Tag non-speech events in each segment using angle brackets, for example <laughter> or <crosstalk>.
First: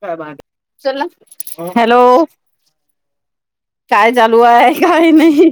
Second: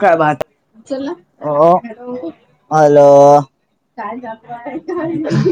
काय बात चला हो हॅलो हॅलो काय? चालू आहे काय नाही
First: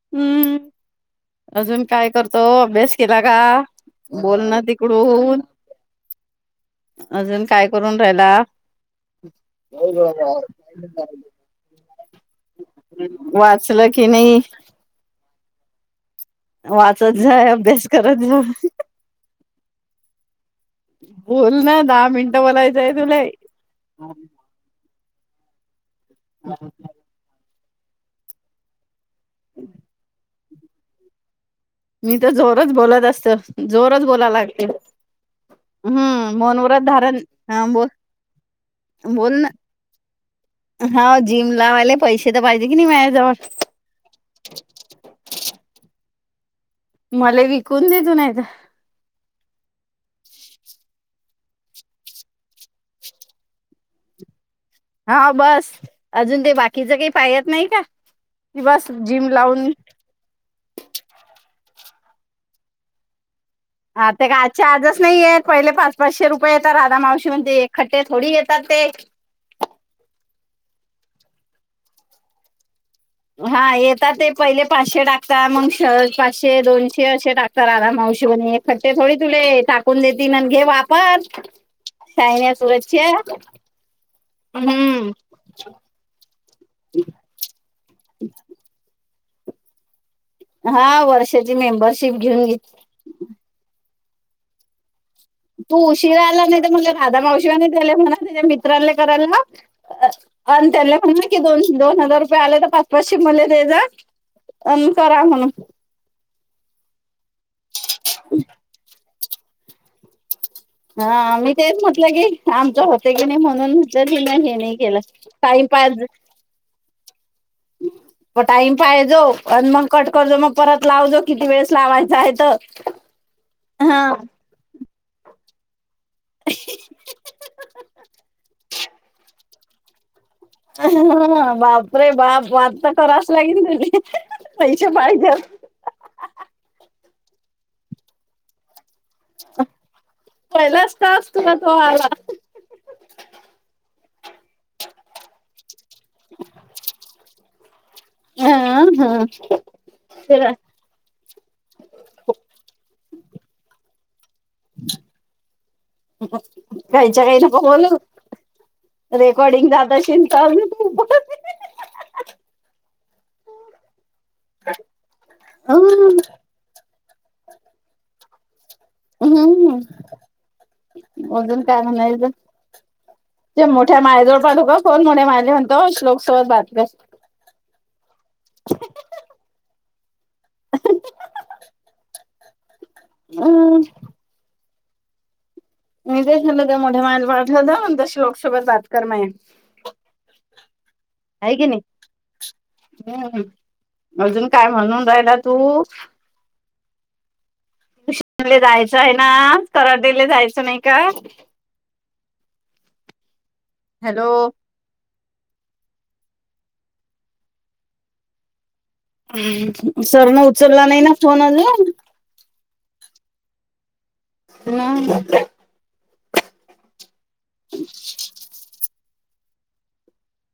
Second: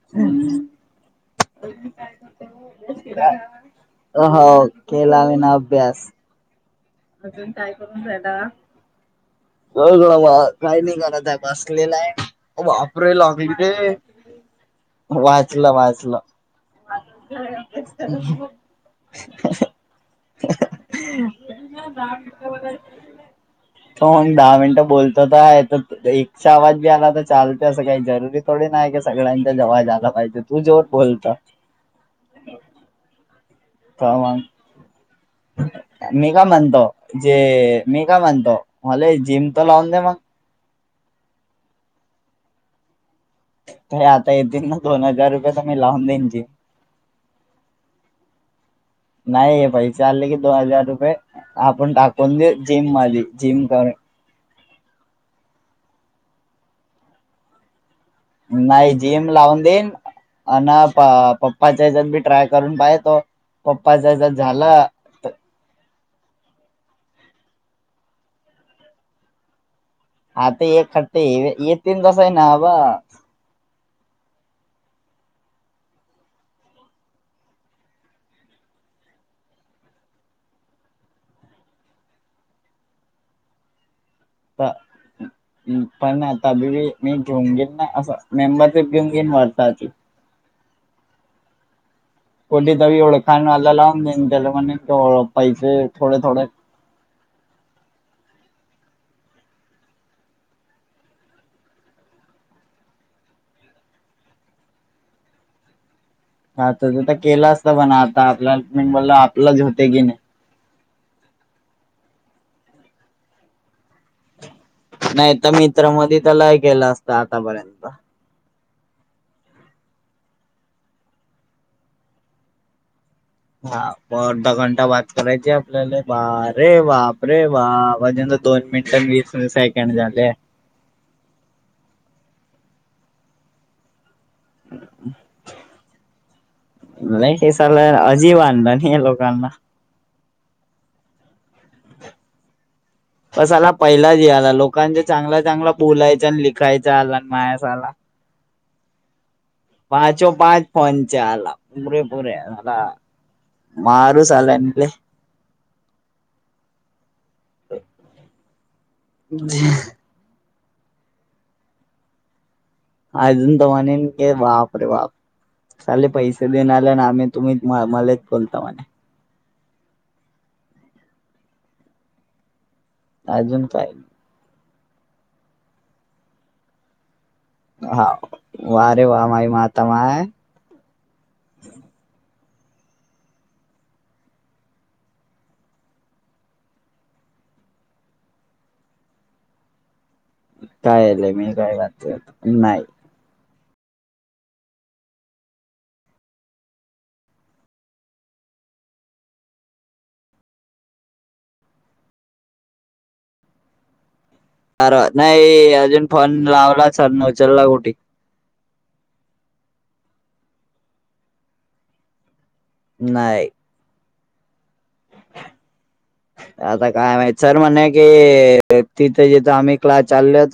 हम्म अजून काय करतो अभ्यास केला का बोलण हो तिकडून. अजून काय करून जायला कळ काही नाही घरात आहे बसलेला आहे. वापरे लागली रे वाचलं की नाही वा. अस वाचला. वाचत जाय अभ्यास करत जा बोल ना. त मग दहा मिनिटं बोलायचंय तुला दहा मिनिटं बोलत. तताेत एकचा आवाज बी आला तर चाल. ंकाही जरुरी थोडी नाही. सगळ्यांचा जवज झाला पाहिजे. तू जेव्हा बोलता मी तर जोरच बोलत असत. जोरच बोला लागते मी हम्म काय मौनव्रत म्हणतो, धारण जे हा बोल मी काय म्हणतो मला ऐक बोल जिम ना त लावून दया म हा जिम लावायले पैसे तर पाहिजे की नाई मायाजवळ हो आता येतीन ना दोन हजार रुपये तर मी लावून देईन. <inaudible> मला विकून दे तू नाय तर नाहीये, पैसे आले की दो हजार रुपये आपण टाकून देऊ जिम मधी जिम करू हा बस, अजून ते बाकीच काही पाह्यत नाही का? नाही जिम लावून देईन अन प पप पाच्यात मी ट्राय करून पायतो. आता गं आज आजच नाहीयेत, पहिले पाच पाचशे रुपये येत राधा मावशी म्हणते ईखट्टे थोडी येतात ते आता एक खट्ट ये ये तीन तस हाय ना आबा हा येेतात ते पहिले पाचशे टाकतात, मग श पाचशे, दोनशे असे टाकत राधा मावशी म्हणे ईखट्टे थोडी तुले टाकून देतील आणि घे वापर, शायन्या सुरज च्या त पाहिन्यात तबी मी, मी घेऊन घेईन ना असं मेंबरशिप घेऊन पेन हारता ताची हा, वर्षाची मेंबर कोली दवी एवढं खाण आलाला <unintelligible> तू उशीरा आला नाही तर म्हणलं राधा मावशी आणि त्याला म्हणा होते मी <unintelligible> करायले अन त्याणल म्हणा की दोन दोन हजार रुपये आले तर पाच पाचशे मला दे जा अनं करा म्हणून हा तज त केलं असत पण आता आपल्या मी बोललं आप तुला झोते की नाय? हा मी तेच म्हटलं की आमचं होते की नाही म्हणून दिल ह्येनी नाही तर मी तर मधी त लय केलं असत आतापर्यंत टाईम पाहिजो आणि मग कट करजो, मग परत लावजो किती वेळेस लावायचं आहे तो हा पण अर्धा घंटा बाात करायचे आप लेले वा रे बापरे वा वाज दे दोन मिनिटं वीस सेकंड झाले बाप रे बाप वार्ता करावंसं लागेन तुली पैसे पायजेत. नाही हे सालं अजीब आणबण हे लोकांना पहिला असतास तुला तो आला पण साला <inaudible> लोकांचे चांगला चांगला बोलायचं आणि लिखायचं आला अन माय साला ह हा पाचो पाच फोनचा आला. <unintelligible> <unintelligible> काय काही काय नको बोलू रेकॉर्डिंग जात अशीन चा <unintelligible> अजून <unintelligible> बाप रे बाप साले पैसे देनालय अ म तुम्ही मलाच बोलता म्हणे हम्म अजून काय म्हणायचं? ते अजून काय. मोठ्या मायजवळ पाठवू का? <unintelligible> म्हणतो लोकसभेत बातम <unintelligible> हा वा रे वा माई मात् तमाय हम् <inaudible> काय झालंय मी आहे की काय नाही घालते नाही. हम्म अजून काय म्हणून राहिला तू? टूशनले जायचं आहे ना कराटेला जायचं नाही का? हॅलो अर नाही अजून फोन लावला सर न उचलला कुठे? सरन उचलला नाही ना फोन अजून? नाय. <inaudible> आता काय माहिती सर म्हणे की अ तिथे जिथं आम्ही क्लास चाले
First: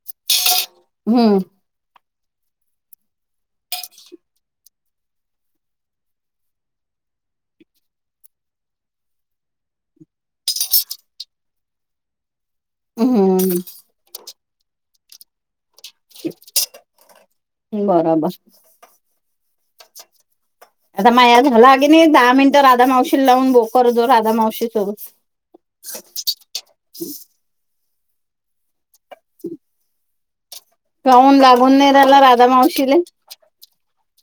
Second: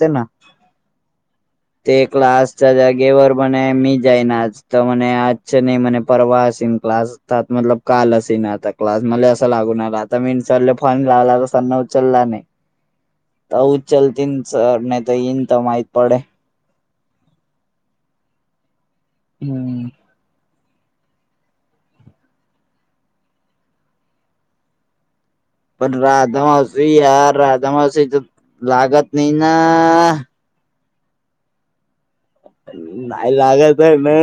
हम्म ते क्लासच्या जागेवर म्हणे मी जाईन आज तर म्हणे आजच नाही म्हणे परवा असन क्लास त मतलब काल असीन आता क्लास मला असं लागून आला आता मी चल फोन लावला तर सरनं उचलला नाही. त हम्म उचलतीन सर नय् <unintelligible> पड बरोबर. हम्म. आता माया झाला की, नाही दहा मिनिटं राधा मावशीला लावून बो करतो, राधा मावशी सोबत. पण राधामावशी या राधामावशी. ज लागत नाही ना. काहून लागून नाही राला. नाही लागतय. मे.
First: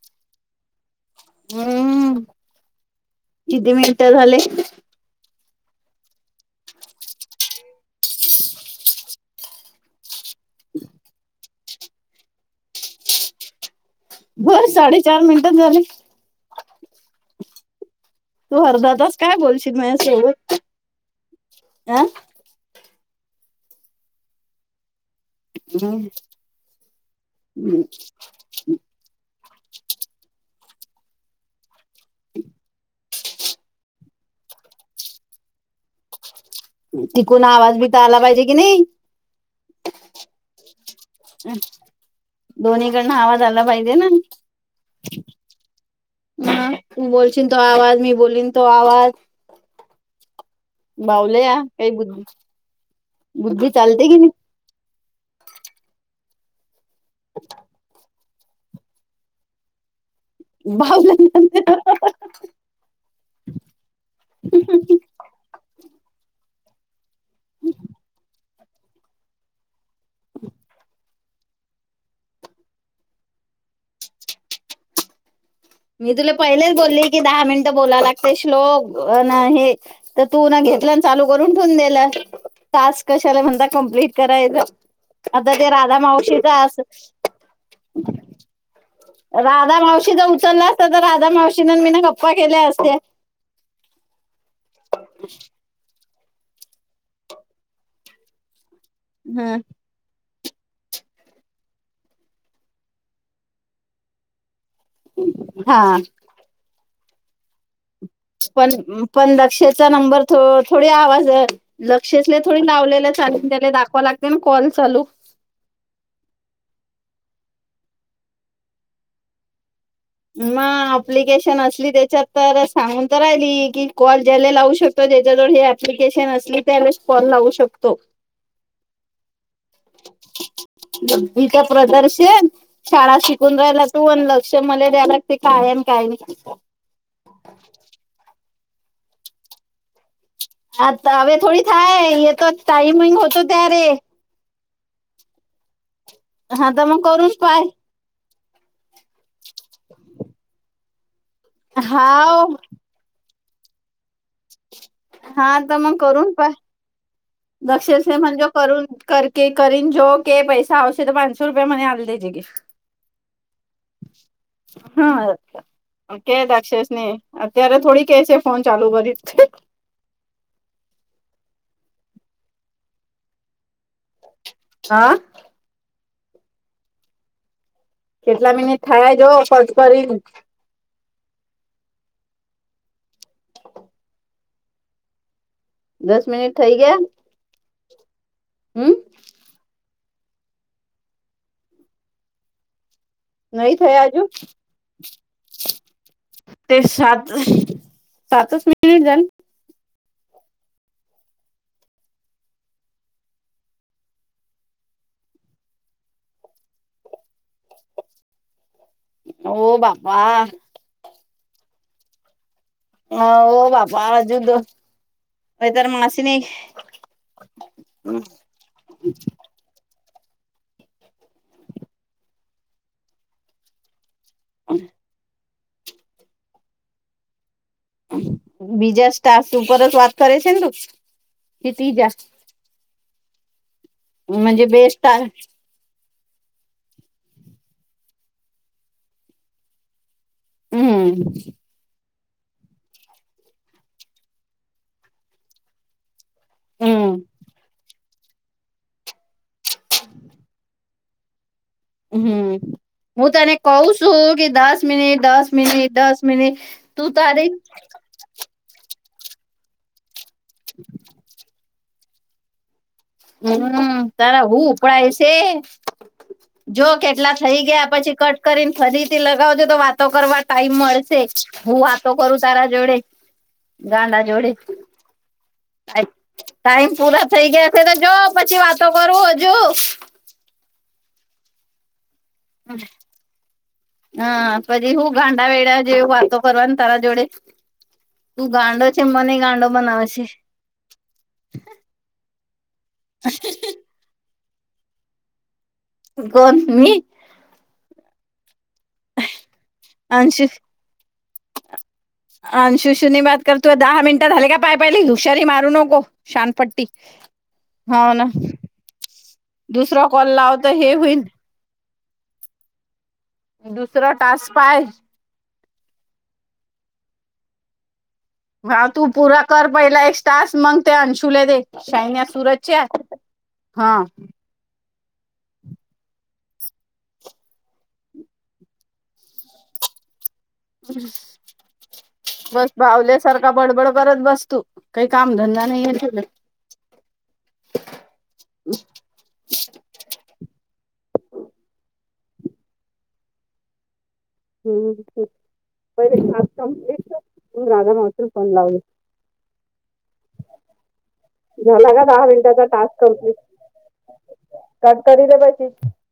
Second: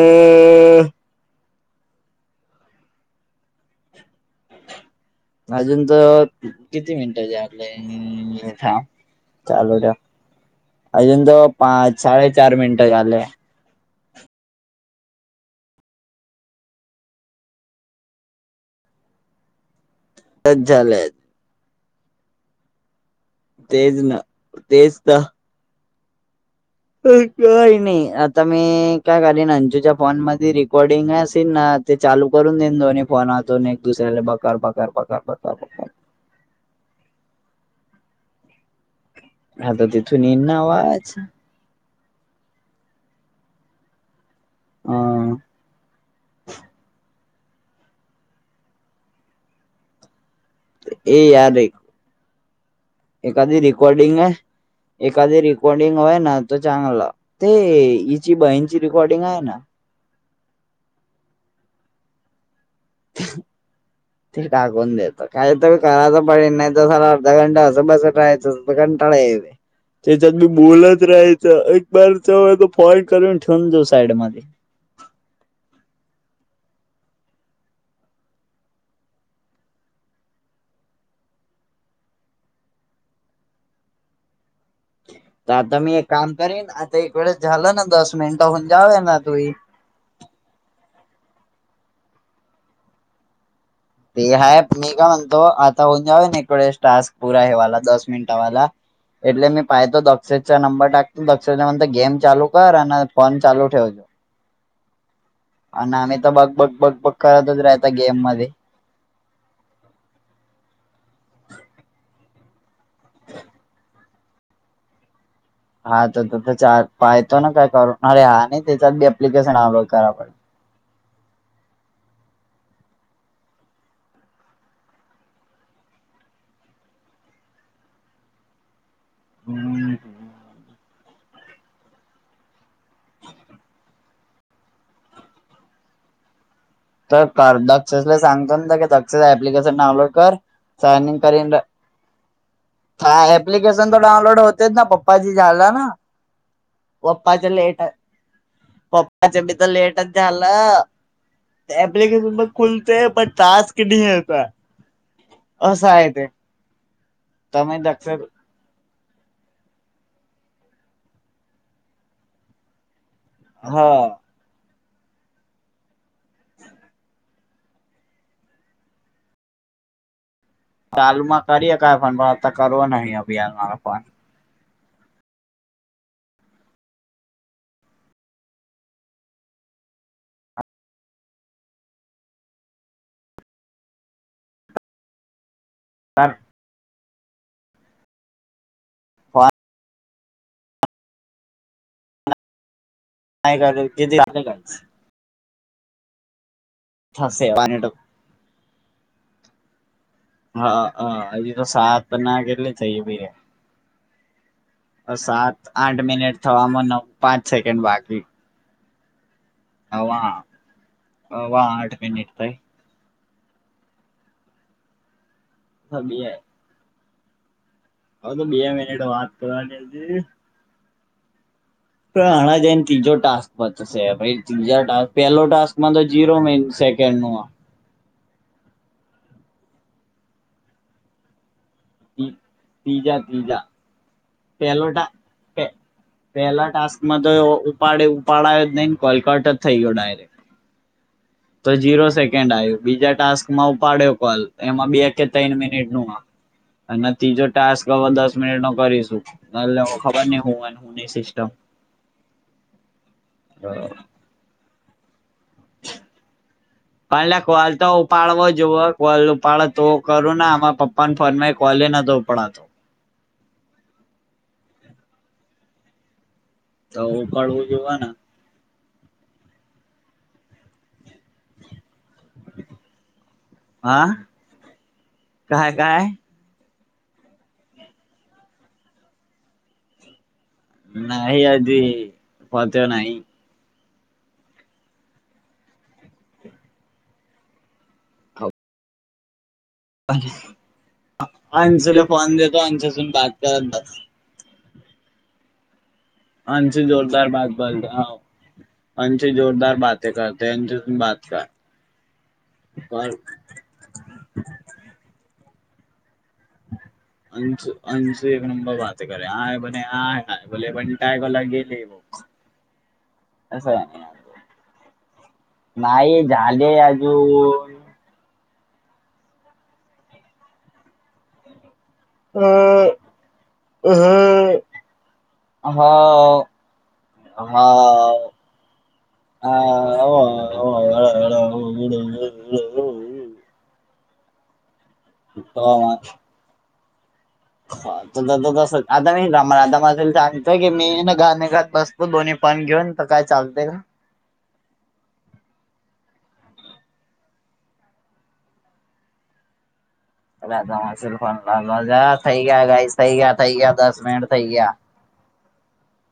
हम्म किती मिनिटं झाले. अजून त किती मिनिटं झाले, चालू द्या अजून त पाच साडेचार मिनिट झालेय. बरं साडेचार मिनिटात झाले. तू हरदादास काय बोलशील म टच झालं. आं तेच ना तेच तर. हम्. काही नाही आता मी काय कर प्लेन अंजूच्या अंजूच्या फोन म रेकॉर्डिंग असेल ना, ते चालू करून देईन दोन्ही फोनातून एक दुसऱ्याला, बकार बकार बकार बकार. तिकून आवाज बिता आला पाहिजे कि नाही. हाता तिथू यईल नावाज. दोन्ही कडनं आवाज आला पाहिजे ना. अं, ह बोल. चि तो आवाज मी बोललीन तो आवाज. ए बावले या यार एक काय <unintelligible> एखादी रेिकॉर्डिंग आहे. एखादी रेिकॉर्डिंग वय ना. चगला ते इ ची बहीणची रेकॉर्डिंग आहे ना. बाव <unintelligible> ते टाकून देत काहीतरी करायचं पडल नाही. तसाला सला अर्ध गंडा घंटाळा असंच बसून राहायचं कंटाळा येईल. त्याच्यात मी बोलत राह. एक बार चव फॉइट कर ठेन जा साईड मध्ये. मी तुला पहिलेच बोलली की, दहा मिनट बोलाव लागते श्लोक, ना हे तर तू ना घेतलं, आणि चालू करून ठेवून दिलं, तास्क कशाला म्हणता कम्प्लीट करायचं. तर ते आता मी राधा एक काम मावशीचा करीन, आता एक वेळेस झालं ना दस मिनिटहन जावे ना. तुही राधा मावशीचा उचलला. राधा मावशीन मी ना गप्पा केल्या असत्या. ते हाय मी का म्हणतो आता उद्या या वेळेस टास्क पुूरा हेवाला दस मिनिटावाला ऐकले हा मी पायदो दक्ष चा नंबर टाकतो दक्षच्या म्हणतो गेम चालू कर आणि फोन चालू ठेव जा आणि हा आम्ही तर बघ बघ बघ बघ कळतच राहत गेम मध्ये पण पण दक्ष चार नंबर थोडी आवाज आहे लक्षतले थोडी लावलेला चालेल त्याला दाखवा लागते ना कॉल चालू हा तर त चार पाहतो ना काय करून अरे हा नाही त्याच्यात ते एप्लीकेशन आल बघ मग अप्लिकेशन असली त्याच्यात तर सांगून तर राहिली की कॉल ज्याला लावू शकतो ज्याच्याजवळ हे एप्लिकेशन असली त्यालाच कॉल लावू शकतो. बीच प्रदर्शन शाळा शिकून राहिला तू लक्ष म्हणे काय आहे आणि काय नाही. तर कार दक्ष जे सांगतो ना एप्लिकेशन डाउनलोड कर साइन इन करीन तर टाइमिंग होतो तर तेच ना पप्पाजी झाला ना- हा तर मग करून पप्पाच्या पाय लेट आहे पप्पाच बी तर लेटच झालं. एप्लिकेशन पण हाव खुलते बट तास किती होता हा तर मग करून पा दक्ष म्हणजे कर करके करन जो क पैसा आ तर पाचसो रुपया मणे आव दजे के हा हा छ के राक्षस न अतरथोडी केसे फोन चालू करी चालूमा करय काय पण पण आता करव नाही अभियान आपण हा किटला मिनिट थजा फर्च करन दस तर मिनिट ठई गया. हम्म फोन नाही कर ठया किती अजून झाले <unintelligible> ते सात थसे सातच म <unintelligible> <unintelligible> <unintelligible> हो बाबा <unintelligible> <unintelligible> <unintelligible> <unintelligible> <unintelligible> <unintelligible> <unintelligible> <unintelligible> <unintelligible> <unintelligible> म्हणजे <unintelligible> <unintelligible> त झिरो सेक, <unintelligible> मनिट न करस खबर नाही ह नाही सिस्टम <unintelligible> <unintelligible> <unintelligible> <unintelligible> <unintelligible> <unintelligible> <unintelligible> <unintelligible> उकाळू जेव्हा ना <unintelligible> <unintelligible> हा <unintelligible> काय काय <unintelligible> <unintelligible> <unintelligible> <unintelligible> <unintelligible> <unintelligible> आमचे जोरदार बागबान अंशु करते अंशूसून बात कर अंशुशनी बात करतू दहा मिनटं झाले का पाय पहिले हुषारी मार न गो शानपट्टी अंच हो ना अंशू एक नंबर वाात करे आहेय बलेय दुसरा कॉल काय लाव बोले तर हे पण टाय होईल बोला गेले ब <unintelligible> दुसरा टास्क पाय- नाही झाले अजून. ह तू पुूरा कर पहिला एक स्टास, मग ते अंशुले दे. शायनया सुरतच्या, हा. हा, हा, हा, बस बावल्यासारखा बडबड परत बस तू. काही कामधंदा नाही हे. ह त तस आता मला आता माेल सांगतय की मी <unintelligible> गाणे गात बसतो, दोन्ही पण घेऊन तर काय चालतेय ना.? हम्म आज रागा म उतून फोन लावली <unintelligible> अ माशर फोन लालोज का दहा य ग्या मिनिटाचा गई टास्क ग्या कंप्लीट य ग्या दस मिनट य ग्या कट करी दे बाई <unintelligible>